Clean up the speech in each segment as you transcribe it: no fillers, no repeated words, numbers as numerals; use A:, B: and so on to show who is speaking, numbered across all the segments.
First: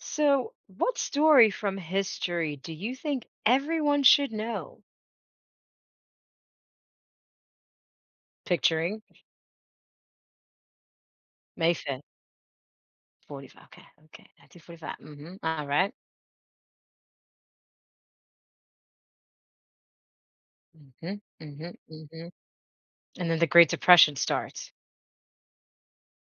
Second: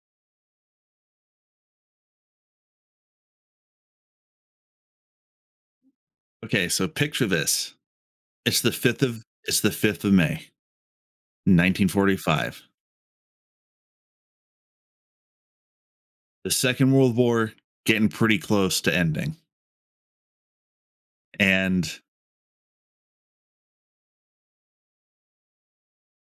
A: So, what story from history do you think everyone should know?
B: Okay, so picture this. It's the
A: Picturing
B: 5th of it's the 5th of May,
A: May 5th,
B: 1945.
A: 45. Okay, okay, 1945. Mm-hmm. All right.
B: The Second World War getting pretty close to ending.
A: Mm-hmm. Mm-hmm.
B: And
A: Mm-hmm. And then the Great Depression starts.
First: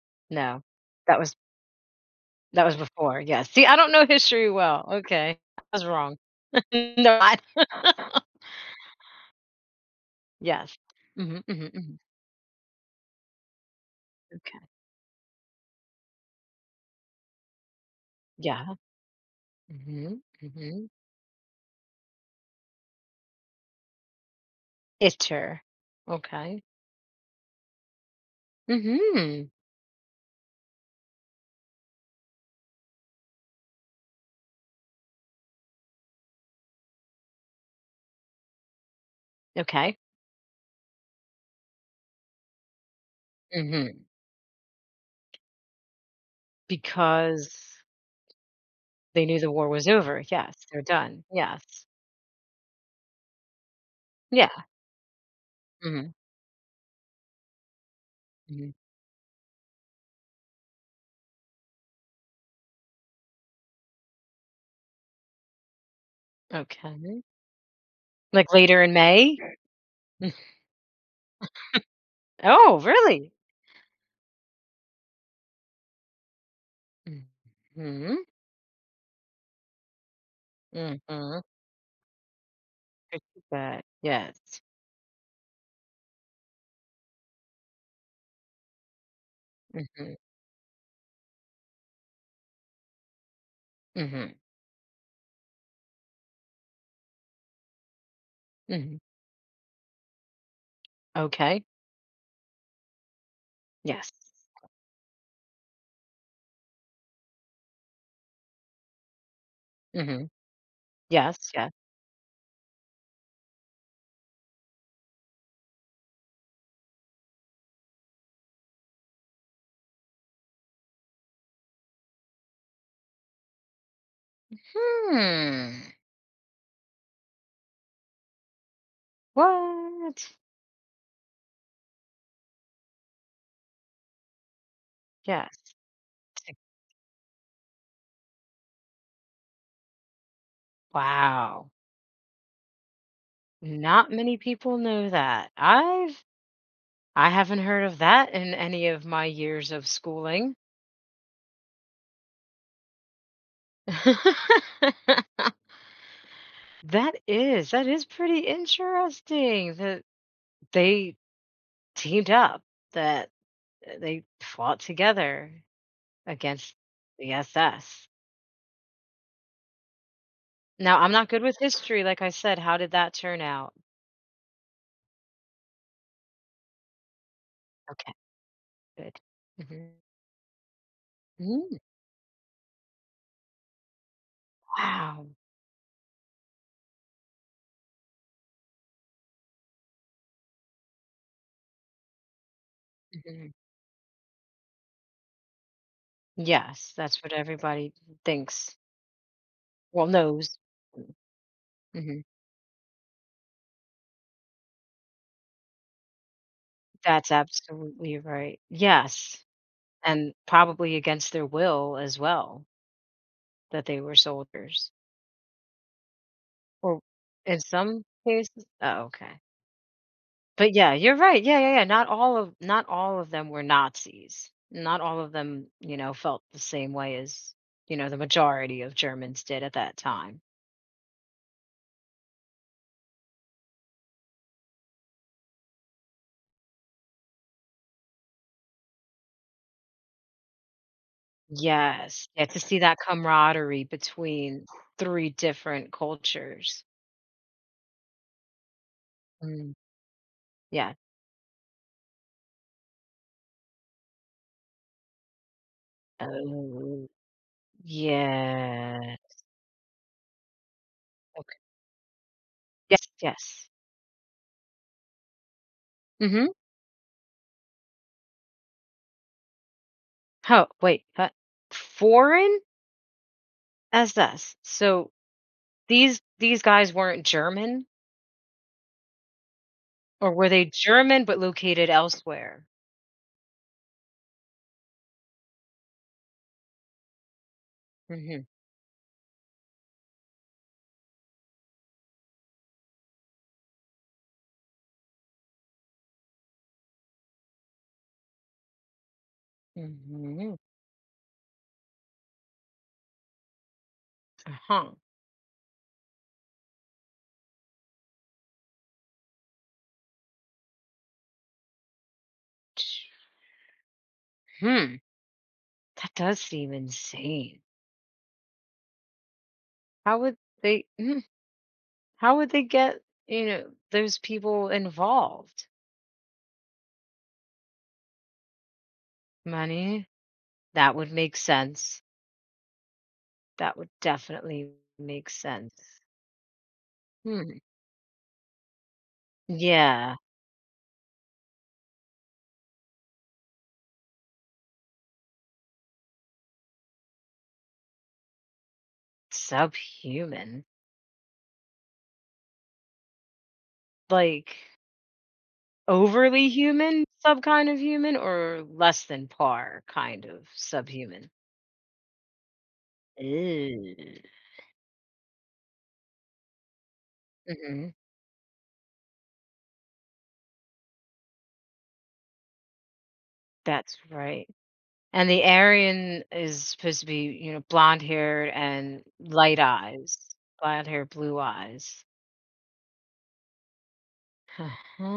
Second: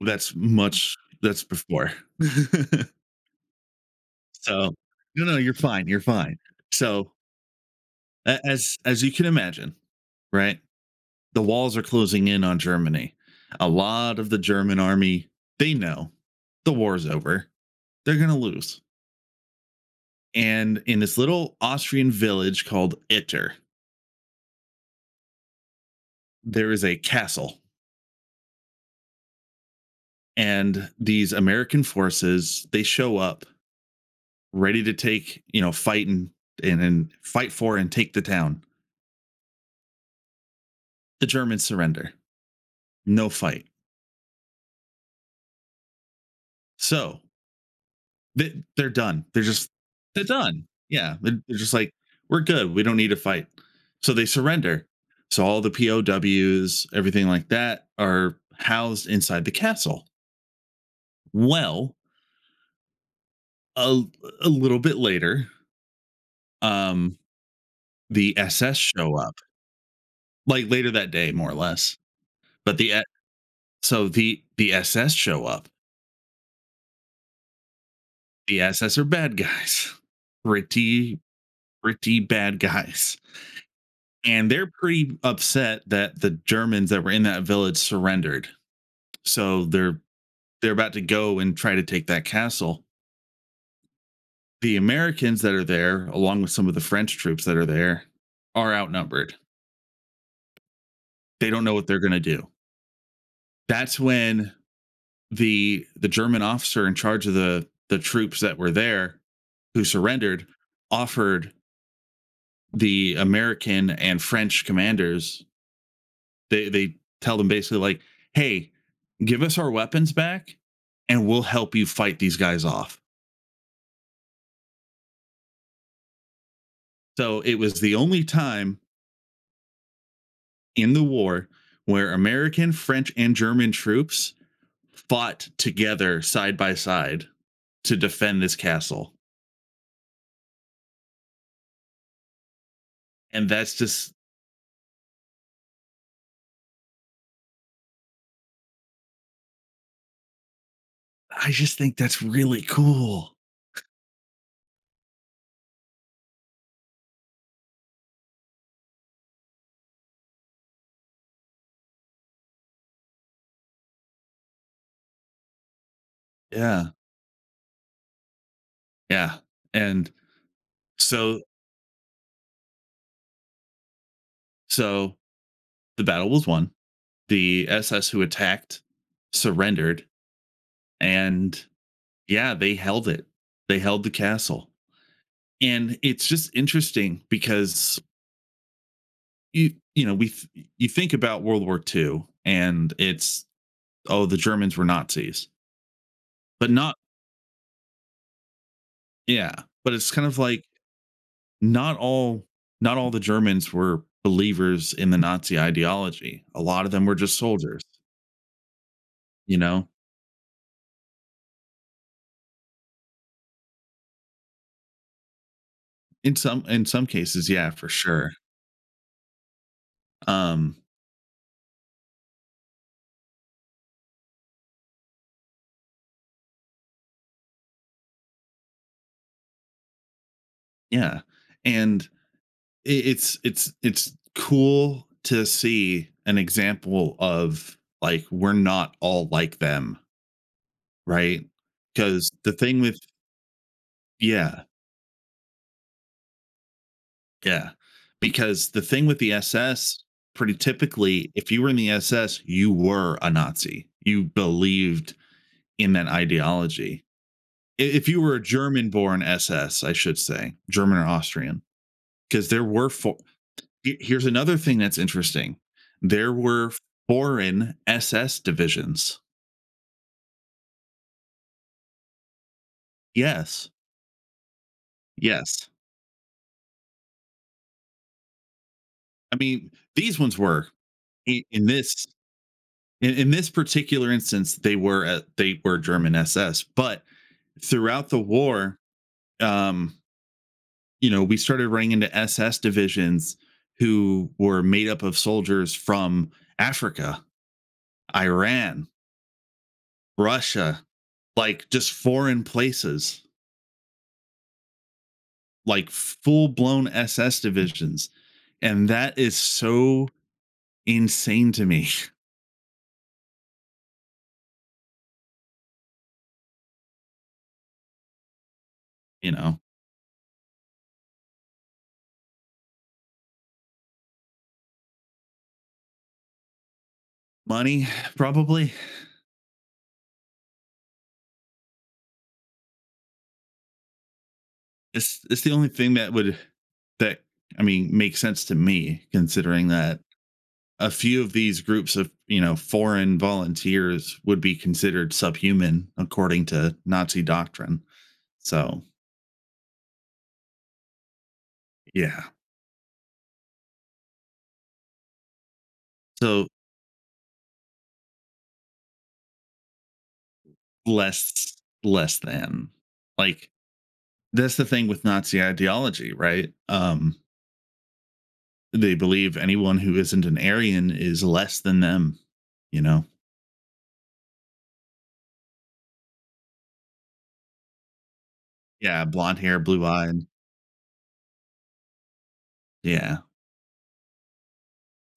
B: that's
A: No,
B: much
A: that was
B: that's before.
A: that was before. Yeah. See, I don't know history
B: so,
A: well.
B: no, no,
A: Okay,
B: you're
A: I was
B: fine. You're
A: wrong.
B: fine. So,
A: No, I.
B: as you can imagine, right?
A: Yes. Mm-hmm,
B: The walls
A: mm-hmm,
B: are
A: mm-hmm.
B: closing in on Germany. A lot of the
A: Okay.
B: German army, they know the war's over. They're going to
A: Yeah.
B: lose.
A: Mm-hmm.
B: And
A: Mm-hmm.
B: in this little Austrian village called Itter,
A: Itter. Okay.
B: there is a castle,
A: Mm-hmm.
B: and these American forces, they show up ready to take, fight, and fight for and take the town.
A: Okay.
B: The Germans surrender. No fight.
A: Mm-hmm.
B: So
A: Because
B: they're
A: they
B: done.
A: knew the war was over,
B: They're
A: yes,
B: done.
A: they're
B: Yeah,
A: done,
B: they're just
A: yes.
B: like, we're good. We don't need to fight. So they
A: Yeah,
B: surrender. So all the
A: mhm,
B: POWs, everything like that, are
A: mhm,
B: housed inside the castle. Well, a, a little bit later, um,
A: okay.
B: the
A: Like
B: SS
A: later in
B: show up,
A: May? Mm.
B: like later that day, more or less. But
A: Oh,
B: the e-
A: really?
B: so the SS show up.
A: Mhm,
B: The SS are bad guys, pretty
A: mhm,
B: pretty bad guys,
A: good to that, yes.
B: and they're pretty upset that the Germans that were in that village surrendered. So they're
A: Mhm,
B: they're about to go and try to take that castle.
A: mhm,
B: The Americans that are there, along with some of the French troops that are there, are
A: mhm,
B: outnumbered. They
A: okay,
B: don't know what they're going to do. That's
A: yes.
B: when the German officer in charge of the troops that were there who
A: Mhm,
B: surrendered
A: yes,
B: offered
A: yeah.
B: the American and French commanders, they tell them basically like, "Hey, give us our weapons back, and we'll help you fight these guys off."
A: Hmm,
B: So it was the only time
A: what?
B: in the war where American, French and German troops fought
A: Yes,
B: together side by side to defend this castle.
A: wow,
B: And that's
A: not
B: just
A: many people know that. I've I haven't heard of that in any of my years of schooling.
B: I just think that's really cool.
A: That is pretty interesting that they teamed up, that they fought together against
B: Yeah,
A: the SS.
B: yeah, and
A: Now, I'm not
B: so
A: good with history, like I said, how did that turn out?
B: so the battle was won. The SS
A: Okay,
B: who attacked
A: good. Mhm.
B: surrendered, and
A: Mm,
B: yeah, they held it. They held the castle,
A: wow.
B: and it's just interesting because you you know we th- you think about World War II and it's,
A: Mhm.
B: oh, the Germans were Nazis, but
A: Yes,
B: not.
A: that's what everybody thinks,
B: Yeah, but
A: well,
B: it's kind of
A: knows.
B: like not
A: Mhm.
B: all not all the Germans were believers in the Nazi ideology. A lot of them were
A: That's
B: just soldiers,
A: absolutely right. Yes,
B: you know.
A: and probably against their will as well, that they were soldiers.
B: In some in
A: Or
B: some cases,
A: in
B: yeah, for
A: some
B: sure.
A: cases? Oh, okay. But
B: Um,
A: yeah, you're right. Yeah, yeah, yeah. Not all of them were Nazis. Not all of them, you know, felt the same way as, you know, the majority of Germans did at that time.
B: yeah, and I it's cool to see an example of, like, we're not all like them, right?
A: Yes.
B: Because
A: Yeah,
B: the
A: to see
B: thing
A: that
B: with
A: camaraderie
B: Yeah,
A: between three different cultures.
B: yeah, because the thing with the
A: Mm,
B: SS, pretty
A: yeah.
B: typically, if you were in the SS, you were a Nazi. You believed in that ideology.
A: Oh,
B: I if you were a
A: yeah.
B: German-born SS, I should say, German or
A: Okay.
B: Austrian, because there were
A: Yes,
B: for
A: yes.
B: here's another thing that's interesting. There
A: Mm-hmm.
B: were foreign SS divisions.
A: Oh, wait. Huh? Foreign?
B: Yes.
A: SS. So
B: Yes.
A: These guys weren't German,
B: I mean, these
A: or
B: ones
A: were they
B: were,
A: German but
B: in, in
A: located
B: this
A: elsewhere?
B: in this particular instance, they were German SS, but throughout the
A: Mhm,
B: war, um we started running into SS divisions who were made up of soldiers from Africa, Iran,
A: mhm,
B: Russia, like just foreign places,
A: uh-huh.
B: like full blown SS divisions. And that is so insane to me.
A: Hmm, that does seem insane.
B: You know.
A: How would they mm, how would they get, you know, those people involved?
B: Money probably.
A: Money? That would make sense. That would definitely
B: It's
A: make
B: it's the only thing
A: sense.
B: that would that
A: Hmm.
B: I mean makes sense to me, considering that
A: Yeah,
B: a few of these groups of, foreign volunteers would be considered subhuman according to Nazi doctrine. So,
A: subhuman.
B: yeah.
A: Like
B: So
A: overly human, sub kind of human, or less than par kind of subhuman?
B: less less than like
A: Ooh.
B: That's the thing with Nazi ideology, right?
A: Mhm.
B: They believe anyone who isn't an Aryan is less than them, you know?
A: That's right. And the Aryan is supposed to be, you know, blonde-haired and
B: Yeah, blonde hair,
A: light
B: blue
A: eyes.
B: eyed.
A: Blonde hair, blue eyes.
B: Yeah.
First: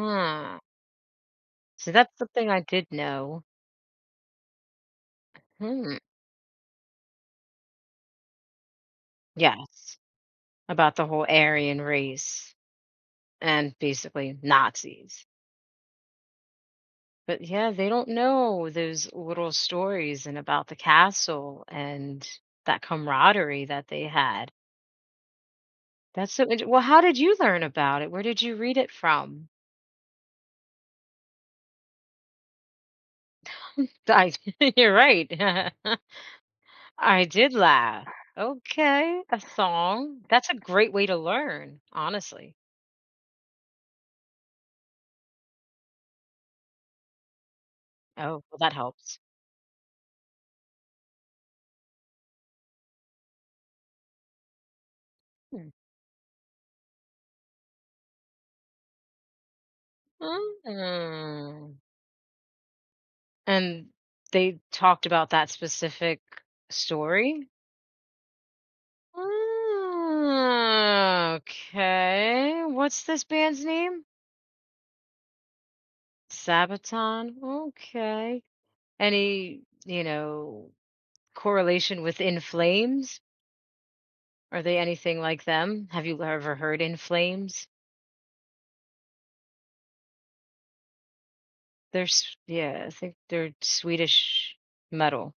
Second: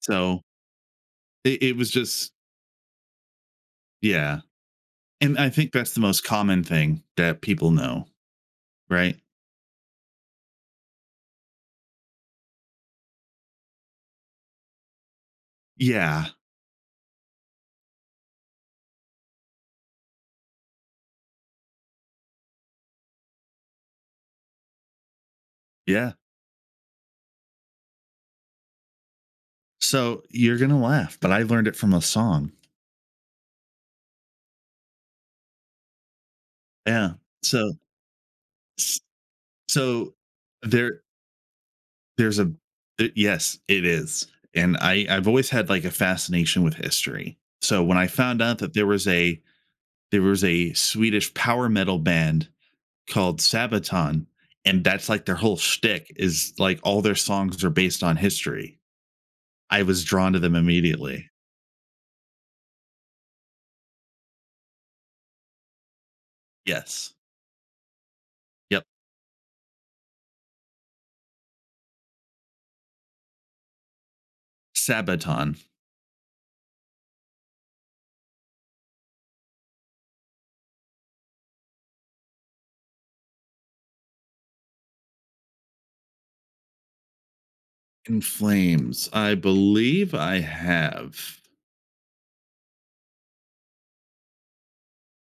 B: So it
A: So
B: was
A: that's
B: just,
A: something I did know.
B: yeah. And I think that's
A: Hmm.
B: the most common thing that people know, right?
A: Yes, about the whole Aryan race and basically Nazis.
B: Yeah.
A: But yeah, they don't know those little stories and about the castle and that camaraderie that they had.
B: Yeah.
A: That's so int well, how did you learn about it? Where did you read it from?
B: So you're gonna laugh, but I learned it from a song.
A: I you're right.
B: Yeah.
A: I did
B: So
A: laugh.
B: s-
A: Okay, a
B: so
A: song. That's a great
B: there
A: way to learn,
B: there's a
A: honestly.
B: th- Yes, it is. And I've always had like a fascination with history. So when I
A: Oh,
B: found
A: well,
B: out
A: that
B: that there was
A: helps.
B: a Swedish power metal band called Sabaton, and that's like their whole
A: Hmm.
B: shtick is like all their songs are based on history. I was drawn to them immediately.
A: Mm. And they talked about that specific
B: Yes.
A: story?
B: Yep.
A: Ah, okay. What's this band's name?
B: Sabaton.
A: Sabaton. Okay. Any, you know, correlation with In Flames? Are they anything like them? Have you ever heard In Flames?
B: In Flames. I believe I have.
A: Yeah, I think they're Swedish metal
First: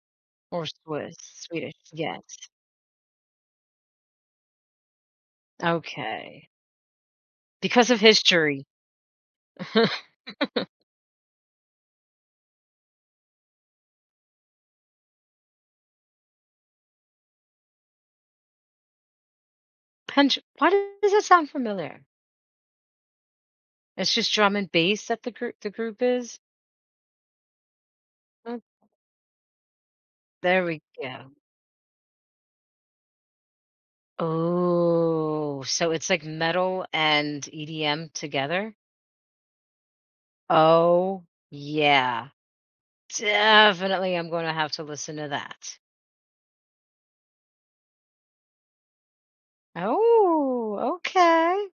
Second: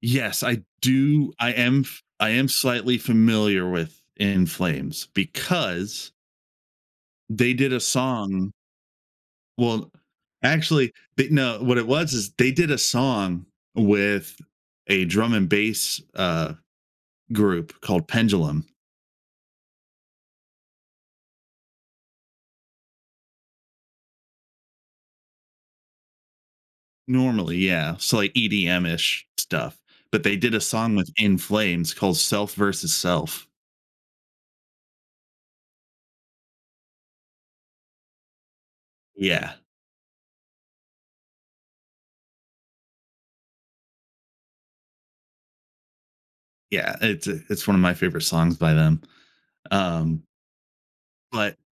B: Yes, I
A: or Swiss,
B: do. I
A: Swedish.
B: am
A: Yes.
B: I am slightly familiar with In Flames because
A: Okay.
B: they did a
A: Because of
B: song
A: history.
B: well, actually, they no, what it was is they did a song with a drum and bass, group called Pendulum.
A: Punch. Why does that sound familiar? It's just drum and bass that the group is.
B: Normally, yeah, so, like, EDM-ish stuff, but they did a
A: There we
B: song with
A: go.
B: In Flames called Self versus Self.
A: Oh, so it's like metal and EDM together?
B: Yeah,
A: Oh, yeah. Definitely, I'm gonna have to listen to that.
B: yeah, it's one of my favorite songs by them, um,
A: Oh,
B: but
A: okay.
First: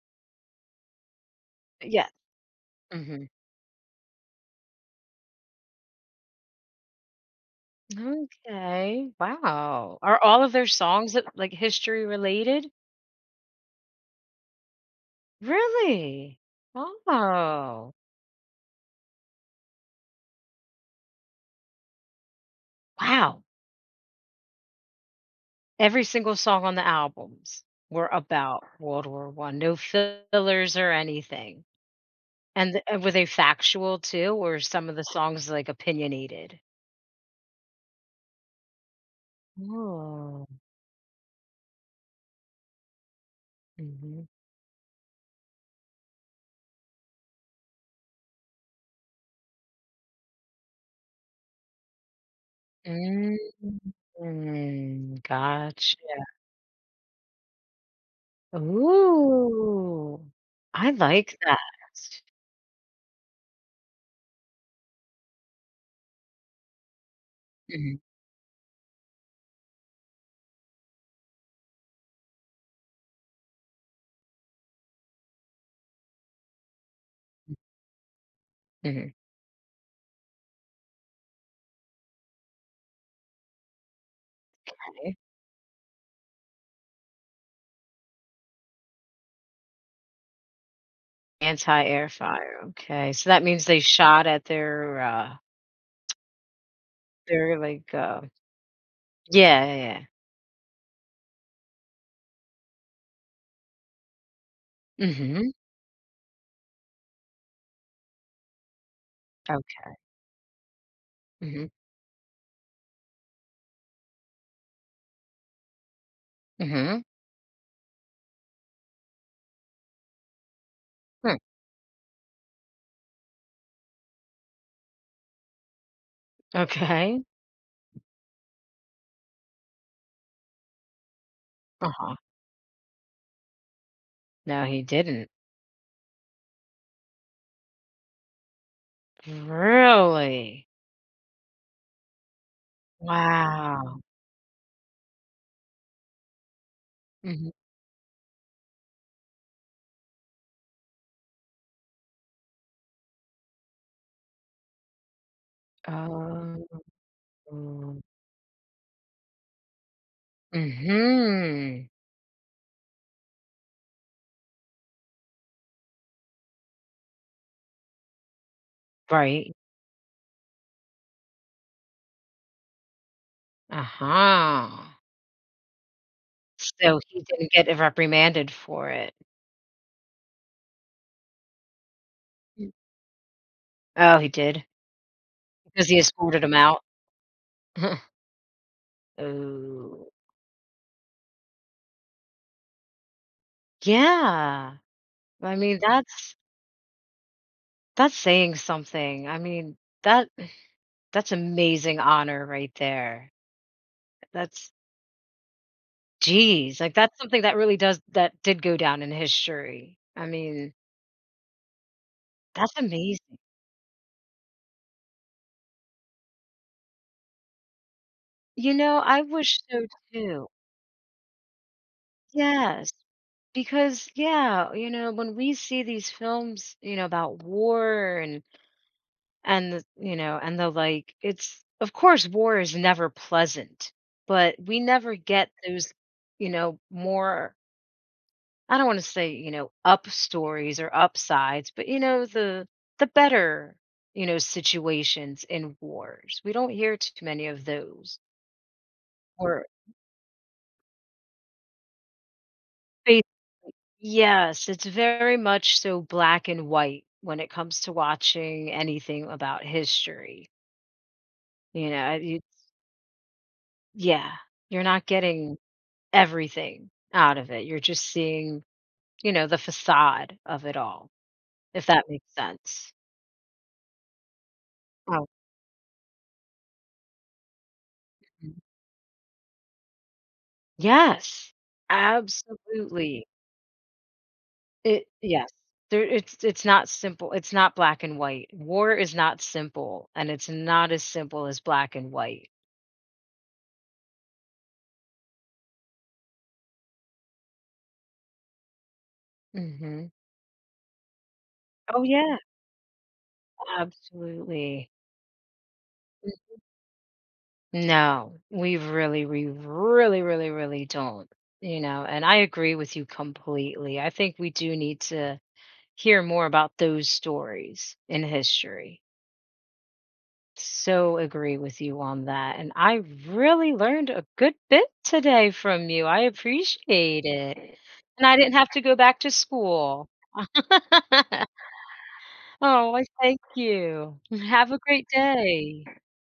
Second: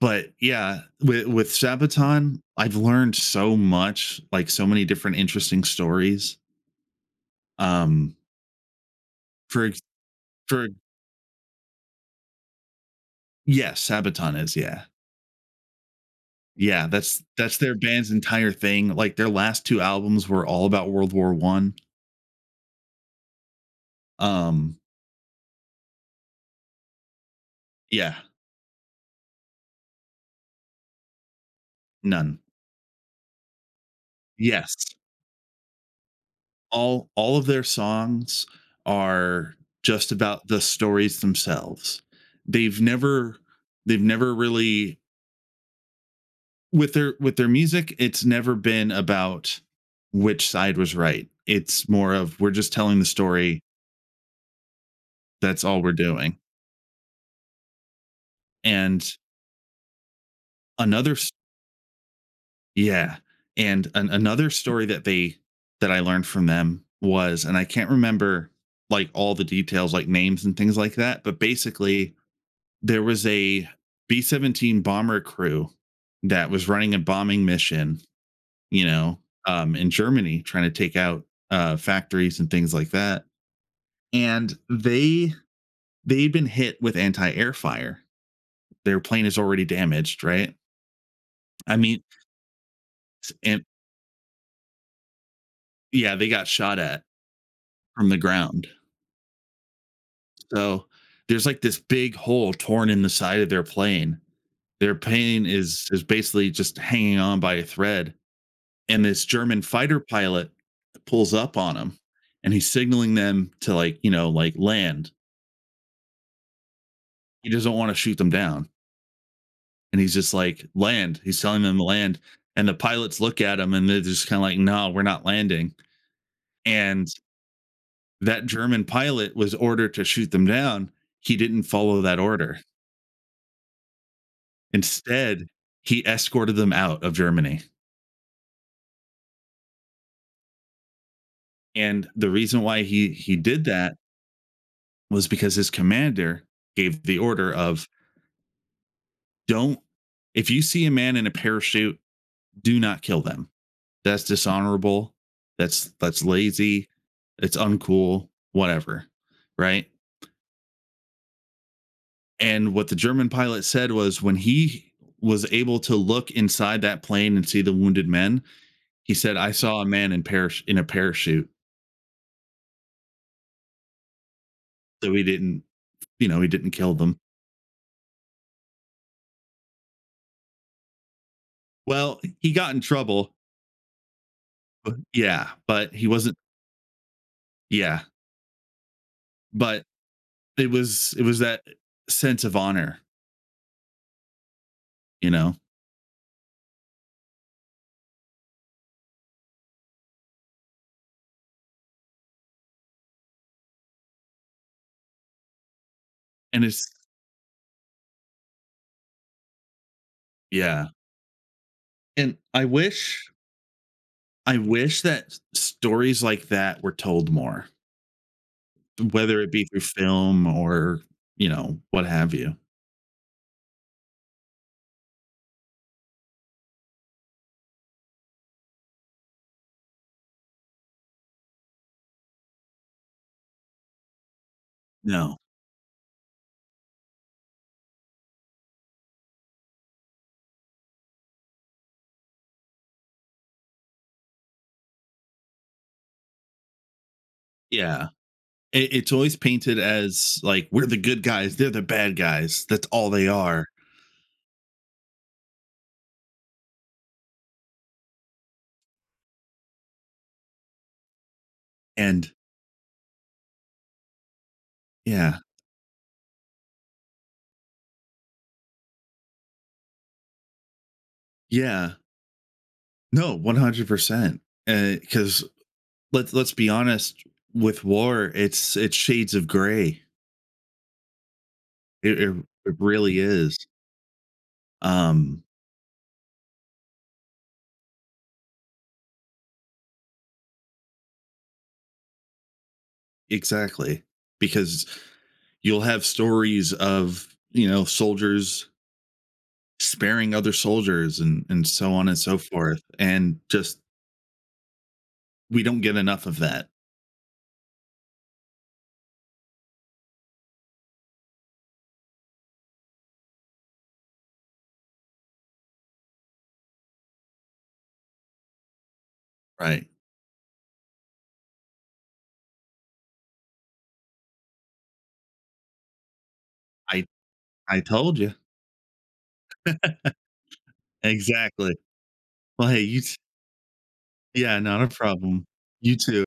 B: yeah, with
A: Yeah.
B: Sabaton, I've learned
A: Mhm.
B: so much, like, so many different interesting stories, um,
A: Okay.
B: for ex
A: Wow. Are all of their
B: for
A: songs that like history related?
B: yes, Sabaton is, yeah.
A: Really?
B: Yeah,
A: Oh,
B: that's their band's entire thing, like, their last two albums were all about World War I.
A: wow.
B: Um,
A: Every single song on the albums were
B: yeah,
A: about World War One. No fillers or anything.
B: none.
A: And the were they factual too, or
B: Yes,
A: some of the songs, like, opinionated?
B: all of their songs are just
A: Oh,
B: about the stories themselves. They've never they've
A: mhm.
B: never really, with their music, it's never been about which side was right. It's more of, "We're just telling the story,
A: Mm,
B: that's all we're
A: gotcha.
B: doing." And
A: Ooh, I
B: another
A: like that.
B: Yeah, and an another story that I learned from them was, and I can't
A: Mhm,
B: remember, like, all the details, like, names and things like that, but basically, there was a B-17 bomber crew that was running a bombing mission, you
A: mhm.
B: know, in Germany trying to take out, factories and things like that, and
A: Okay.
B: they'd been hit with anti-air fire. Their plane is already damaged, right? I mean,
A: Anti-air fryer, okay, so
B: s
A: that means
B: and
A: they shot at
B: yeah, they got shot at
A: their,
B: from the ground.
A: yeah, yeah, yeah.
B: So there's like this big hole torn in the side of their plane. Their plane
A: Mhm,
B: is basically just hanging on by a thread. And this German
A: okay,
B: fighter pilot pulls up
A: mhm,
B: on them, and he's signaling them to, like, like, land.
A: mhm,
B: He doesn't want to shoot them down. And he's just like, land.
A: hmm,
B: He's telling them to land. And the pilots look at him and they're just kind of like, no, we're not landing. And
A: okay,
B: that German pilot was ordered to shoot them down. He didn't follow
A: uh-huh.
B: that order.
A: No, he didn't.
B: Instead, he escorted them out of Germany.
A: Really?
B: And the reason why he did that
A: Wow.
B: was because his commander gave the
A: Mhm.
B: order of, don't, if you see a man in a parachute, do not kill them. That's dishonorable. That's
A: Oh.
B: lazy. It's uncool, whatever. Right?
A: Mhm.
B: And what the German pilot said was, when he was able to look inside that plane and see the wounded men, he said,
A: Right.
B: I saw a man in parish in a parachute.
A: Uh-huh.
B: So he didn't, you know, he didn't kill
A: So
B: them.
A: he didn't get reprimanded for it.
B: Well, he
A: Mm.
B: got in trouble,
A: Oh, he did?
B: but yeah,
A: Because
B: but
A: he
B: he wasn't,
A: escorted him out?
B: yeah, but
A: Oh.
B: it was that sense of honor,
A: Yeah.
B: you know?
A: I mean, that's saying something. I mean, that that's amazing honor right there. That's
B: And
A: geez,
B: it's
A: like, that's something that really does that did go down in history. I mean,
B: yeah, and I
A: that's
B: wish
A: amazing.
B: I wish that s stories like that were told more,
A: You know, I
B: whether it
A: wish
B: be through
A: so
B: film
A: too.
B: or, you know, what have you.
A: Yes. Because yeah, you know, when we see these films, you know, about war and the, you know, and the like, it's of course war is never pleasant, but we never
B: No.
A: get those, you know, more I don't want to say, you know, up stories or upsides, but you know, the better, you know, situations in wars. We don't hear too many of
B: Yeah.
A: those
B: It's always
A: or
B: painted as, like, "We're the good guys, they're the bad guys, that's all they are,"
A: yes, it's very much so black and white when it comes to watching anything about history. You know,
B: and
A: it's, yeah, you're not
B: yeah,
A: getting everything out of it. You're just seeing, you know, the facade of it all, if
B: yeah.
A: that makes sense.
B: No, 100%, eh,
A: Oh,
B: because. Let's be honest. With war,
A: mm,
B: it's shades of gray.
A: yes,
B: It, it, it really
A: absolutely.
B: is.
A: It
B: um
A: yes. There, it's not simple. It's not black and white. War is not simple, and it's not as simple as black and white.
B: exactly, because you'll have stories of, soldiers
A: Hmm.
B: sparing other soldiers, and so
A: Oh
B: on and
A: yeah.
B: so forth, and just,
A: Absolutely.
B: we don't get enough of that.
A: No, we really, really, really don't, you know, and I agree with you completely. I think we do need to hear more about those stories in history.
B: Right.
A: So agree with you on that. And I really learned a good bit today from you. I
B: i
A: appreciate it.
B: i told
A: And
B: you.
A: I didn't have to go back to school.
B: Exactly. Well, hey,
A: Oh, I thank you.
B: yeah,
A: Have a
B: not a
A: great
B: problem.
A: day.
B: You too.